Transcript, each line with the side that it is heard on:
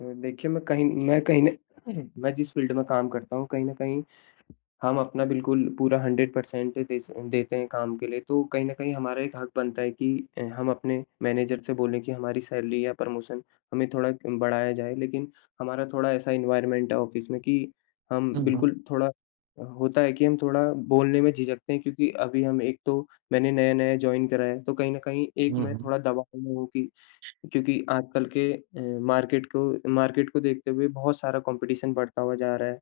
left: देखिए, मैं कहीं न मैं जिस फ़ील्ड में काम करता हूँ, कहीं न कहीं हम अपना बिल्कुल पूरा 100% दे स देते हैं काम के लिए। तो कहीं न कहीं हमारा एक हक बनता है कि हम अपने मैनेजर से बोलें कि हमारी सैलरी या प्रमोशन हमें थोड़ा बढ़ाया जाए। लेकिन हमारा थोड़ा ऐसा एनवायरनमेंट है ऑफ़िस में कि हम
right: हुँ, हुँ।
left: बिल्कुल थोड़ा होता है कि हम थोड़ा बोलने में झिझकते हैं, क्योंकि अभी हम एक तो मैंने नया-नया जॉइन करा है। तो कहीं न कहीं एक
right: हुँ,
left: मैं
right: हुँ।
left: थोड़ा दबाव में हूँ कि, क्योंकि आजकल के मार्केट को देखते हुए बहुत सारा कॉम्पिटिशन बढ़ता हुआ जा रहा है।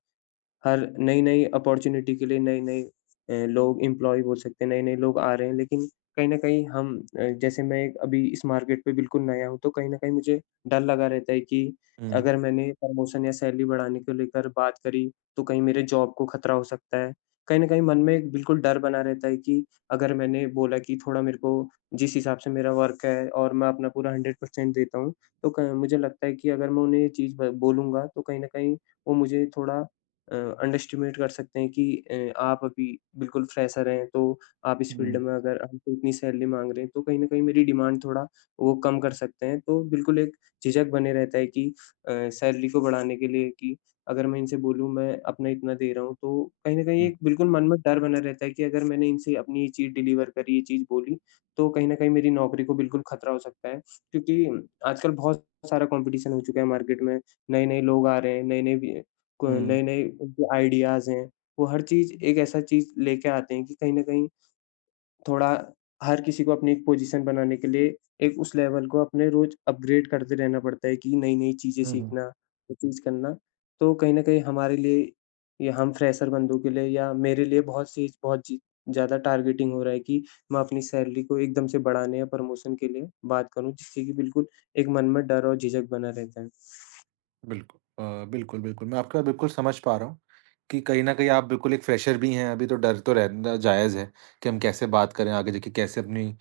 left: हर नई-नई अपॉर्च्युनिटी के लिए नए-नए लोग, एम्प्लॉयी बोल सकते हैं, नए-नए लोग आ रहे हैं। लेकिन कहीं न कहीं हम जैसे मैं एक अभी इस मार्केट पे बिल्कुल नया हूँ, तो कहीं न कहीं मुझे डर लगा रहता है कि
right: हुँ,
left: अगर मैंने प्रमोशन या सैलरी बढ़ाने को लेकर बात करी, तो कहीं मेरे जॉब को खतरा हो सकता है। कहीं न कहीं मन में एक बिल्कुल डर बना रहता है कि अगर मैंने बोला कि थोड़ा मेरे को जिस हिसाब से मेरा वर्क है और मैं अपना पूरा 100% देता हूँ, तो क मुझे लगता है कि अगर मैं उन्हें ये चीज़ ब बोलूँगा, तो कहीं न कहीं वो मुझे थोड़ा अंडरएस्टिमेट कर सकते हैं कि आप अभी बिल्कुल फ्रेशर हैं, तो आप इस
right: हुँ,
left: फ़ील्ड में अगर हमसे इतनी सैलरी माँग रहे हैं, तो कहीं न कहीं मेरी डिमांड थोड़ा वो कम कर सकते हैं। तो बिल्कुल एक झिझक बने रहता है कि अ, सैलरी को बढ़ाने के लिए कि अगर मैं इनसे बोलूँ, मैं अपना इतना दे रहा हूँ, तो कहीं न कहीं
right: हुँ,
left: एक बिल्कुल मन में डर बना रहता है कि अगर मैंने इनसे अपनी ये चीज़ डिलीवर करी, ये चीज़ बोली, तो कहीं न कहीं मेरी नौकरी को बिल्कुल खतरा हो सकता है। क्योंकि आजकल बहुत सारा कॉम्पिटिशन हो चुका है मार्केट में, नए-नए लोग आ रहे हैं, नए-नए बि को
right: हुँ,
left: नए-नए जो आइडियाज़ हैं, वो हर चीज़ एक ऐसा चीज़ लेके आते हैं कि कहीं न कहीं थोड़ा हर किसी को अपनी एक पोजीशन बनाने के लिए एक उस लेवल को अपने रोज़ अपग्रेड करते रहना पड़ता है कि नई-नई चीज़ें
right: हुँ, हुँ।
left: सीखना, वो चीज़ करना। तो कहीं न कहीं हमारे लिए या हम फ्रेशर बंदों के लिए या मेरे लिए बहुत ज़्यादा टारगेटिंग हो रहा है कि मैं अपनी सैलरी को एकदम से बढ़ाने या प्रमोशन के लिए बात करूँ, जिससे कि बिल्कुल एक मन में डर और झिझक बना रहता है।
right: बिल्कुल, बिल्कुल, बिल्कुल, मैं आपका बिल्कुल समझ पा रहा हूँ कि कहीं न कहीं आप बिल्कुल एक फ्रेशर भी हैं, अभी तो डर तो रहना जायज़ है कि हम कैसे बात करें आगे जाके, कैसे अपनी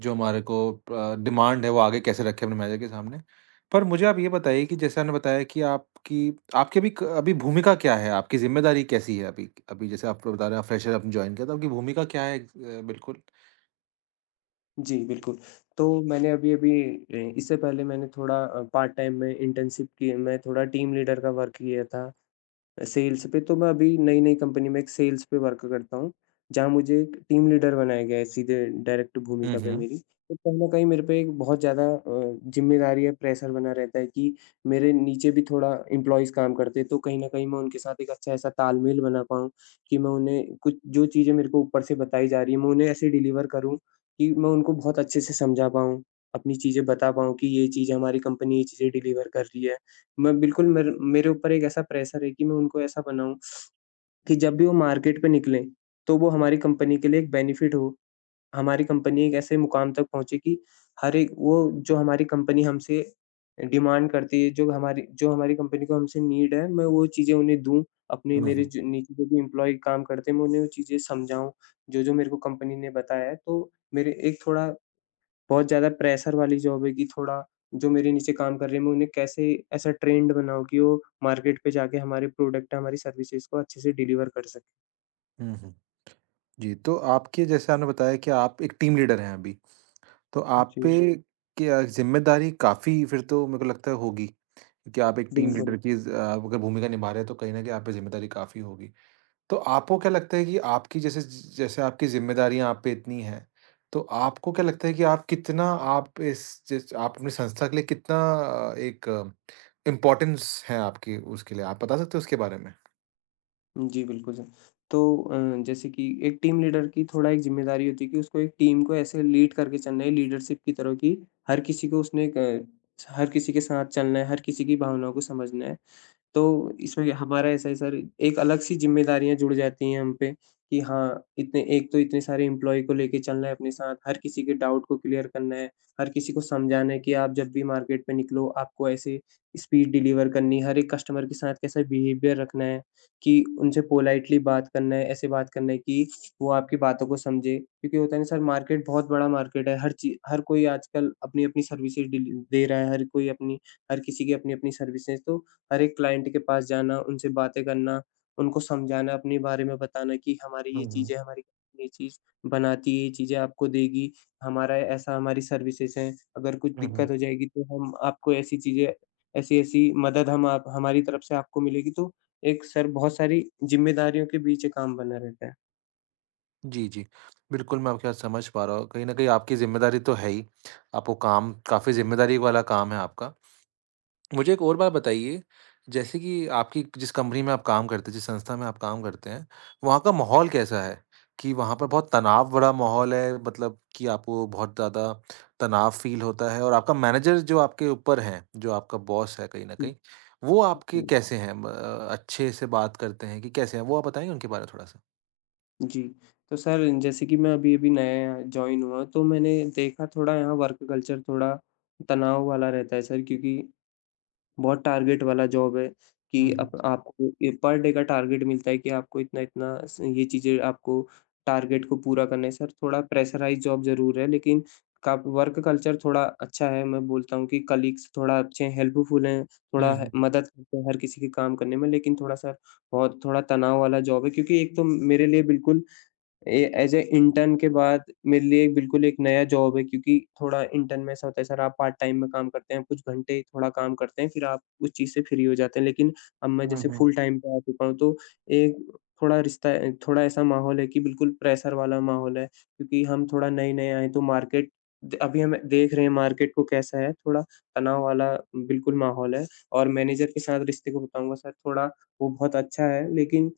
right: जो हमारे को डिमांड है, वो आगे कैसे रखें अपने मैनेजर के सामने। पर मुझे आप ये बताइए कि जैसे आपने बताया कि आपकी आपकी अभी भूमिका क्या है? आपकी ज़िम्मेदारी कैसी है अभी? अभी जैसे आप बता रहे हैं, आप फ्रेशर आपने जॉइन किया, तो आपकी भूमिका क्या है बिल्कुल?
left: जी, बिल्कुल। तो मैंने अभी-अभी ए इससे पहले मैंने थोड़ा पार्ट टाइम में इंटर्नशिप की, मैं थोड़ा टीम लीडर का वर्क किया था। सेल्स पे, तो मैं अभी नई-नई कंपनी में एक सेल्स पे वर्क करता हूँ, जहाँ मुझे एक टीम लीडर बनाया गया है सीधे डायरेक्ट
right: हुँ,
left: भूमिका पे
right: हुँ।
left: मेरी। तो कहीं न कहीं मेरे पे एक बहुत ज़्यादा ज़िम्मेदारी या प्रेशर बना रहता है कि मेरे नीचे भी थोड़ा एम्प्लॉइज़ काम करते हैं, तो कहीं न कहीं मैं उनके साथ एक अच्छा ऐसा तालमेल बना पाऊँ कि मैं उन्हें कुछ जो चीज़ें मेरे को ऊपर से बताई जा रही हैं, मैं उन्हें ऐसे डिलीवर करूँ कि मैं उनको बहुत अच्छे से समझा पाऊँ, अपनी चीज़ें बता पाऊँ कि ये चीज़ हमारी कंपनी ये चीज़ें डिलीवर कर रही है। मैं बिल्कुल मेर मेरे ऊपर एक ऐसा प्रेशर है कि मैं उनको ऐसा बनाऊँ कि जब भी वो मार्केट पे निकलें, तो वो हमारी कंपनी के लिए एक बेनिफिट हो। हमारी कंपनी एक ऐसे मुकाम तक पहुँचे कि हर एक वो जो हमारी कंपनी हमसे डिमांड करती है, जो हमारी कंपनी को हमसे नीड है, मैं वो चीज़ें उन्हें दूँ। अपने
right: हुँ,
left: मेरे
right: हुँ।
left: जो नीचे जो भी एम्प्लॉयी काम करते हैं, मैं उन्हें वो चीज़ें समझाऊँ, जो-जो मेरे को कंपनी ने बताया है। तो मेरे एक थोड़ा बहुत ज़्यादा प्रेशर वाली जॉब है कि थोड़ा जो मेरे नीचे काम कर रहे हैं, मैं उन्हें कैसे ऐसा ट्रेंड बनाऊँ कि वो मार्केट पे जाके हमारे प्रोडक्ट, हमारी सर्विसेज को अच्छे से डिलीवर कर सकें।
right: हुँ, हुँ। जी, तो आपके जैसे आपने बताया कि आप एक टीम लीडर हैं अभी, तो आप
left: जी,
right: पे जी। क्या ज़िम्मेदारी काफ़ी फिर तो मेरे को लगता है होगी, क्योंकि आप एक टीम
left: बिल्कुल।
right: लीडर की अगर भूमिका निभा रहे हैं तो कहीं न कहीं आप पे ज़िम्मेदारी काफ़ी होगी। तो आपको क्या लगता है कि आपकी जैसे आपकी ज़िम्मेदारियाँ आप पे इतनी हैं, तो आपको क्या लगता है कि आप कितना आप इस जिस आप अपनी संस्था के लिए कितना एक इम्पोर्टेंस है आपकी उसके लिए, आप बता सकते हो उसके बारे में?
left: जी, बिल्कुल सर। तो जैसे कि एक टीम लीडर की थोड़ा एक ज़िम्मेदारी होती है कि उसको एक टीम को ऐसे लीड करके चलना है लीडरशिप की तरह कि हर किसी को उसने एक अ, हर किसी के साथ चलना है, हर किसी की भावनाओं को समझना है। तो इसमें हमारा ऐसा है सर, एक अलग सी ज़िम्मेदारियाँ जुड़ जाती हैं हम पे कि हाँ, इतने एक तो इतने सारे एम्प्लॉयी को लेके चलना है अपने साथ, हर किसी के डाउट को क्लियर करना है, हर किसी को समझाना है कि आप जब भी मार्केट में निकलो, आपको ऐसे स्पीड डिलीवर करनी है, हर एक कस्टमर के साथ कैसा बिहेवियर रखना है, कि उनसे पोलाइटली बात करना है, ऐसे बात करना है कि वो आपकी बातों को समझे। क्योंकि होता है ना सर, मार्केट बहुत बड़ा मार्केट है, हर कोई आजकल अपनी-अपनी सर्विसेज़ डिल दे रहा है, हर किसी की अपनी-अपनी सर्विसेज़, तो हर एक क्लाइंट के पास जाना, उनसे बातें करना, उनको समझाना, अपने बारे में बताना कि हमारी ये
right: हुँ, हुँ।
left: चीज़ है, हमारी ये चीज़ बनाती है, ये चीज़ें आपको देगी, हमारा ऐसा हमारी सर्विसेज़ हैं, अगर कुछ
right: हुँ, हुँ।
left: दिक्कत हो जाएगी तो हम आपको ऐसी चीज़ें ऐसी-ऐसी मदद हम आप हमारी तरफ से आपको मिलेगी, तो एक सर बहुत सारी ज़िम्मेदारियों के बीच ये काम बना रहता है।
right: जी, जी। बिल्कुल, मैं आपकी बात समझ पा रहा हूँ। कहीं न कहीं आपकी ज़िम्मेदारी तो है ही, आपको काम काफ़ी ज़िम्मेदारी वाला काम है आपका। मुझे एक और बात बताइए, जैसे कि आपकी जिस कंपनी में आप काम करते हैं, जिस संस्था में आप काम करते हैं, वहाँ का माहौल कैसा है? कि वहाँ पर बहुत तनाव भरा माहौल है मतलब कि आपको बहुत ज़्यादा तनाव फ़ील होता है? और आपका मैनेजर जो आपके ऊपर हैं, जो आपका बॉस है कहीं न
left: हुँ,
right: कहीं, वो आपके
left: हुँ,
right: कैसे हैं? म अच्छे से बात करते हैं कि कैसे हैं? वो आप बताएँगे उनके बारे में थोड़ा-सा?
left: जी, तो सर जैसे कि मैं अभी-अभी नया यहाँ जॉइन हुआ, तो मैंने देखा थोड़ा यहाँ वर्क कल्चर थोड़ा तनाव वाला रहता है सर, क्योंकि बहुत टारगेट वाला जॉब है
right: हुँ,
left: कि
right: हुँ।
left: अप आपको ए पर डे का टारगेट मिलता है कि आपको इतना-इतना स ये चीज़ें आपको टारगेट को पूरा करना है। सर थोड़ा प्रेशराइज़ जॉब ज़रूर है, लेकिन का वर्क कल्चर थोड़ा अच्छा है। मैं बोलता हूँ कि कलीग्स थोड़ा अच्छे हैं, हेल्पफुल हैं, थोड़ा
right: हुँ,
left: ह
right: हुँ।
left: मदद करते हैं हर किसी के काम करने में, लेकिन थोड़ा-सा बहुत थोड़ा तनाव वाला जॉब है, क्योंकि एक तो मेरे लिए बिल्कुल as a as a intern के बाद मेरे लिए बिल्कुल एक नया जॉब है। क्योंकि थोड़ा इंटर्न में ऐसा होता है सर, आप पार्ट टाइम में काम करते हैं, कुछ घंटे थोड़ा काम करते हैं, फिर आप उस चीज़ से फ्री हो जाते हैं। लेकिन अब मैं
right: हुँ,
left: जैसे
right: हुँ।
left: फुल टाइम पे आ चुका हूँ तो एक थोड़ा रिश्ता अ, थोड़ा ऐसा माहौल है कि बिल्कुल प्रेशर वाला माहौल है, क्योंकि हम थोड़ा नए-नए आए हैं, तो मार्केट द अभी हम देख रहे हैं मार्केट को कैसा है, थोड़ा तनाव वाला बिल्कुल माहौल है। और मैनेजर के साथ रिश्ते को बताऊँगा सर, थोड़ा वो बहुत अच्छा है, लेकिन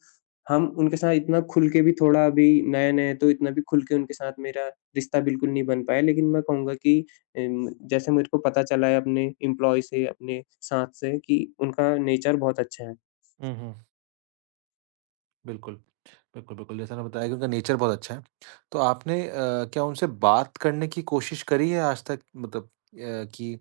left: हम उनके साथ इतना खुल के भी थोड़ा अभी नए-नए हैं, तो इतना भी खुल के उनके साथ मेरा रिश्ता बिल्कुल नहीं बन पाया। लेकिन मैं कहूँगा कि जैसे मेरे को पता चला है अपने एम्प्लॉयी से, अपने साथ से, कि उनका नेचर बहुत अच्छा है।
right: हुँ, हुँ। बिल्कुल, बिल्कुल, बिल्कुल। जैसा आपने बताया कि उनका नेचर बहुत अच्छा है। तो आपने क्या उनसे बात करने की कोशिश करी है आज तक? मतलब कि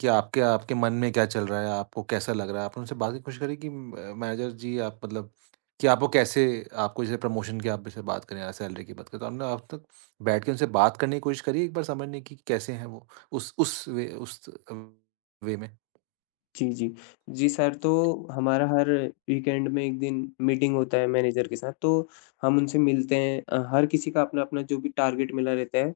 right: कि आपके आपके मन में क्या चल रहा है, आपको कैसा लग रहा है? आपने उनसे बात की कोशिश करी कि म मैनेजर जी आप मतलब कि आपको कैसे आपको जैसे प्रमोशन की आप जैसे बात करें या सैलरी की बात करें, तो आपने अब तक बैठ के उनसे बात करने की कोशिश करी है एक बार समझने की कि कैसे हैं वो? उस वे उस अ, वे में?
left: जी, जी। जी सर, तो हमारा हर वीकेंड में 1 दिन मीटिंग होता है मैनेजर के साथ, तो हम उनसे मिलते हैं। हर किसी का अपना-अपना जो भी टारगेट मिला रहता है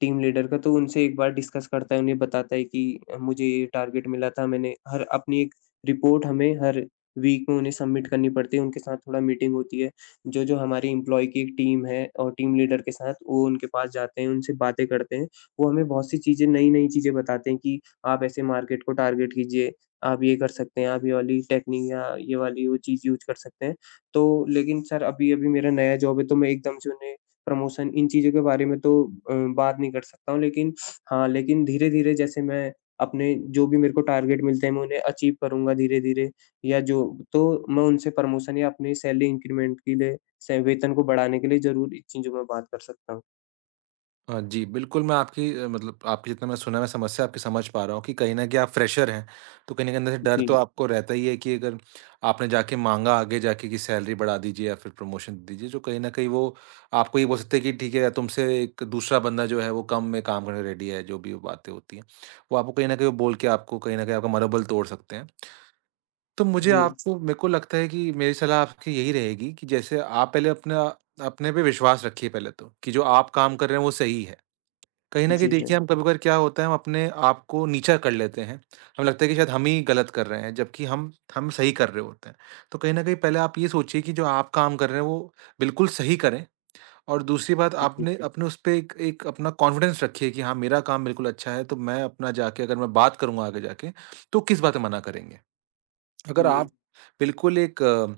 left: टीम लीडर का, तो उनसे एक बार डिस्कस करता है, उन्हें बताता है कि मुझे ये टारगेट मिला था, मैंने हर अपनी एक रिपोर्ट हमें हर वीक में उन्हें सबमिट करनी पड़ती है, उनके साथ थोड़ा मीटिंग होती है। जो-जो हमारी एम्प्लॉयी की एक टीम है और टीम लीडर के साथ, वो उनके पास जाते हैं, उनसे बातें करते हैं। वो हमें बहुत सी चीज़ें, नई-नई चीज़ें बताते हैं कि आप ऐसे मार्केट को टारगेट कीजिए, आप ये कर सकते हैं, आप ये वाली टेक्नीक या ये वाली वो चीज़ यूज़ कर सकते हैं। तो लेकिन सर अभी-अभी मेरा नया जॉब है, तो मैं एकदम से उन्हें प्रमोशन इन चीज़ों के बारे में तो बात नहीं कर सकता हूँ, लेकिन हाँ, लेकिन धीरे-धीरे जैसे मैं अपने जो भी मेरे को टारगेट मिलते हैं मैं उन्हें अचीव करूँगा धीरे-धीरे, या जो तो मैं उनसे प्रमोशन या अपनी सैलरी इंक्रीमेंट के लिए से वेतन को बढ़ाने के लिए ज़रूर इन चीज़ों में बात कर सकता हूँ।
right: जी, बिल्कुल मैं आपकी मतलब आपकी जितना मैं सुना, मैं समस्या आपकी समझ पा रहा हूँ कि कहीं न कहीं आप फ्रेशर हैं, तो कहीं न कहीं अंदर से डर तो
left: जी,
right: आपको रहता ही है कि अगर आपने जाके माँगा आगे जाके कि सैलरी बढ़ा दीजिए या फिर प्रमोशन दे दीजिए, जो कहीं न कहीं वो आपको ये बोल सकते हैं कि ठीक है, तुमसे एक दूसरा बंदा जो है वो कम में काम करने रेडी है, जो भी वो बातें होती हैं। वो आपको कहीं न कहीं वो बोल के आपको कहीं न कहीं आपका मनोबल तोड़ सकते हैं। तो मुझे
left: जी,
right: आपको मेरे को लगता है कि मेरी सलाह आपकी यही रहेगी कि जैसे आप पहले अपना अपने पे विश्वास रखिए पहले तो, कि जो आप काम कर रहे हैं वो सही है। कहीं न कहीं
left: जी
right: देखिए
left: सर।
right: हम कभी-कभार क्या होता है हम अपने आप को नीचा कर लेते हैं। हमें लगता है कि शायद हम ही गलत कर रहे हैं जबकि हम सही कर रहे होते हैं। तो कहीं न कहीं पहले आप ये सोचिए कि जो आप काम कर रहे हैं वो बिल्कुल सही करें और दूसरी बात
left: जी,
right: आपने बिल्कुल। अपने उस पे एक एक अपना कॉन्फिडेंस रखिए कि हाँ, मेरा काम बिल्कुल अच्छा है तो मैं अपना जाके अगर मैं बात करूँगा आगे जाके तो किस बात में मना करेंगे। अगर
left: जी,
right: आप बिल्कुल एक अ,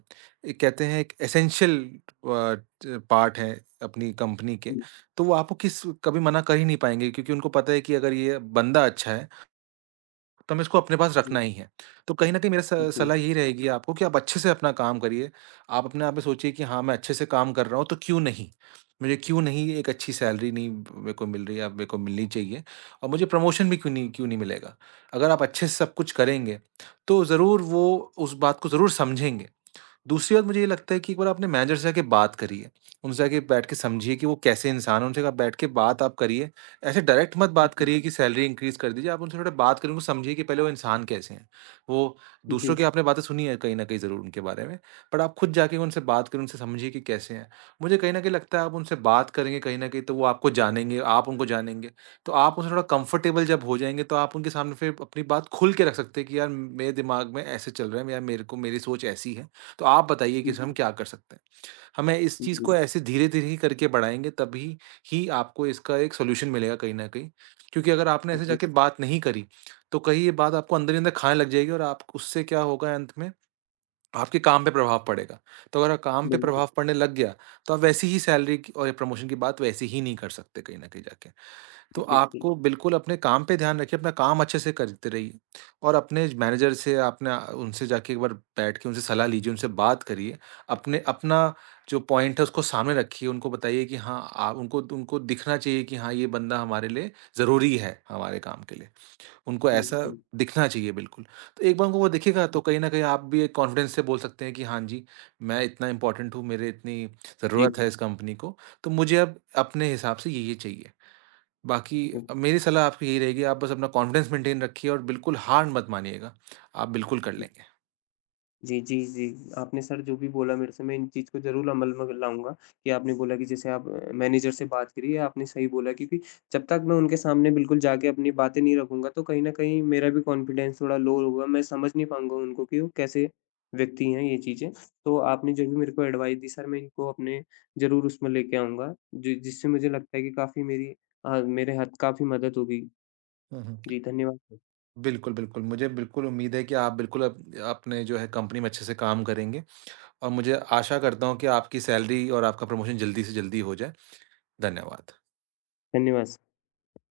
right: एक कहते हैं एक एसेंशियल अ, ट पार्ट हैं अपनी कंपनी के,
left: जी,
right: तो वो आपको किस कभी मना कर ही नहीं पाएँगे क्योंकि उनको पता है कि अगर ये बंदा अच्छा है, तो हमें इसको अपने पास रखना
left: जी,
right: ही है। तो कहीं न कहीं मेरा स
left: जी,
right: सलाह यही रहेगी आपको कि आप अच्छे से अपना काम करिए। आप अपने आप में सोचिए कि हाँ, मैं अच्छे से काम कर रहा हूँ, तो क्यों नहीं? मुझे क्यों नहीं एक अच्छी सैलरी नहीं मेरे को मिल रही है, अब मेरे को मिलनी चाहिए और मुझे प्रमोशन भी क्यों नहीं मिलेगा? अगर आप अच्छे से सब कुछ करेंगे, तो ज़रूर वो उस बात को ज़रूर समझेंगे। दूसरी बात मुझे ये लगता है कि एक बार आपने मैनेजर से जाके बात करिए, उनसे जाके बैठ के समझिए कि वो कैसे इंसान हैं, उनसे आप बैठ के बात आप करिए। ऐसे डायरेक्ट मत बात
left: जी,
right: करिए कि सैलरी इंक्रीज़ कर दीजिए, आप उनसे थोड़ा बात करिए, उनको समझिए कि पहले वो इंसान कैसे हैं। वो दूसरों
left: जी,
right: की आपने बातें सुनी है कहीं न कहीं ज़रूर उनके बारे में, बट आप खुद जाके उनसे बात करें, उनसे समझिए कि कैसे हैं। मुझे कहीं न कहीं लगता है आप उनसे बात करेंगे कहीं न कहीं तो वो आपको जानेंगे, आप उनको जानेंगे। तो आप उनसे थोड़ा कंफ़र्टेबल जब हो जाएँगे तो आप उनके सामने फिर अपनी बात खुल के रख सकते हैं कि यार मेरे दिमाग में ऐसे चल रहा है या मेरे को मेरी सोच ऐसी है। तो आप बताइए कि हम क्या कर सकते हैं? हमें इस
left: जी,
right: चीज़
left: जी, जी,
right: को ऐसे धीरे-धीरे ही करके बढ़ाएँगे तभी ही आपको इसका एक सॉल्यूशन मिलेगा कहीं न कहीं। क्योंकि अगर आपने ऐसे जाके बात नहीं करी, तो कहीं ये बात आपको अंदर ही अंदर खाने लग जाएगी और आप उससे क्या होगा अंत में, आपके काम पे प्रभाव पड़ेगा। तो अगर काम पे
left: बिल्कुल,
right: प्रभाव पड़ने लग गया, तो आप वैसी ही सैलरी की और या प्रमोशन की बात वैसे ही नहीं कर सकते कहीं न कहीं जाके।
left: जी,
right: तो
left: बिल्कुल।
right: आपको बिल्कुल अपने काम पे ध्यान रखिए, अपना काम अच्छे से करते रहिए और अपने मैनेजर से आपने उनसे जाके एक बार बैठ के उनसे सलाह लीजिए, उनसे बात करिए। अपने अपना जो पॉइंट है उसको सामने रखिए, उनको बताइए कि हाँ आ उनको उनको दिखना चाहिए कि हाँ, ये बंदा हमारे लिए ज़रूरी है, हमारे काम के लिए। उनको
left: जी,
right: ऐसा
left: जी,
right: दिखना चाहिए बिल्कुल। तो एक बार उनको वो दिखेगा तो कहीं न कहीं आप भी एक कॉन्फिडेंस से बोल सकते हैं कि हाँ जी, मैं इतना इम्पोर्टेंट हूँ, मेरे इतनी
left: जी,
right: ज़रूरत है इस कंपनी को, तो मुझे अब अपने हिसाब से ये चाहिए। बाकी
left: जी, जी।
right: मेरी सलाह आपको यही रहेगी आप बस अपना कॉन्फिडेंस मेंटेन रखिए और बिल्कुल हार मत मानिएगा, आप बिल्कुल कर लेंगे।
left: जी, जी, जी। आपने सर जो भी बोला मेरे से, मैं इन चीज़ को ज़रूर अमल में लाऊँगा कि आपने बोला कि जैसे आप मैनेजर से बात करिए, आपने सही बोला, क्योंकि जब तक मैं उनके सामने बिल्कुल जाके अपनी बातें नहीं रखूँगा, तो कहीं न कहीं मेरा भी कॉन्फिडेंस थोड़ा लो होगा, मैं समझ नहीं पाऊँगा उनको कि वो कैसे व्यक्ति हैं ये चीज़ें। तो आपने जो भी मेरे को एडवाइस दी सर, मैं इनको अपने ज़रूर उसमें लेके आऊँगा, जि जिससे मुझे लगता है कि काफ़ी मेरी मेरे हद काफ़ी मदद होगी।
right: हुँ, हुँ।
left: जी, धन्यवाद सर।
right: बिल्कुल, बिल्कुल, मुझे बिल्कुल उम्मीद है कि आप बिल्कुल अप अपने जो है कंपनी में अच्छे से काम करेंगे और मुझे आशा करता हूँ कि आपकी सैलरी और आपका प्रमोशन जल्दी से जल्दी हो जाए। धन्यवाद।
left: धन्यवाद सर।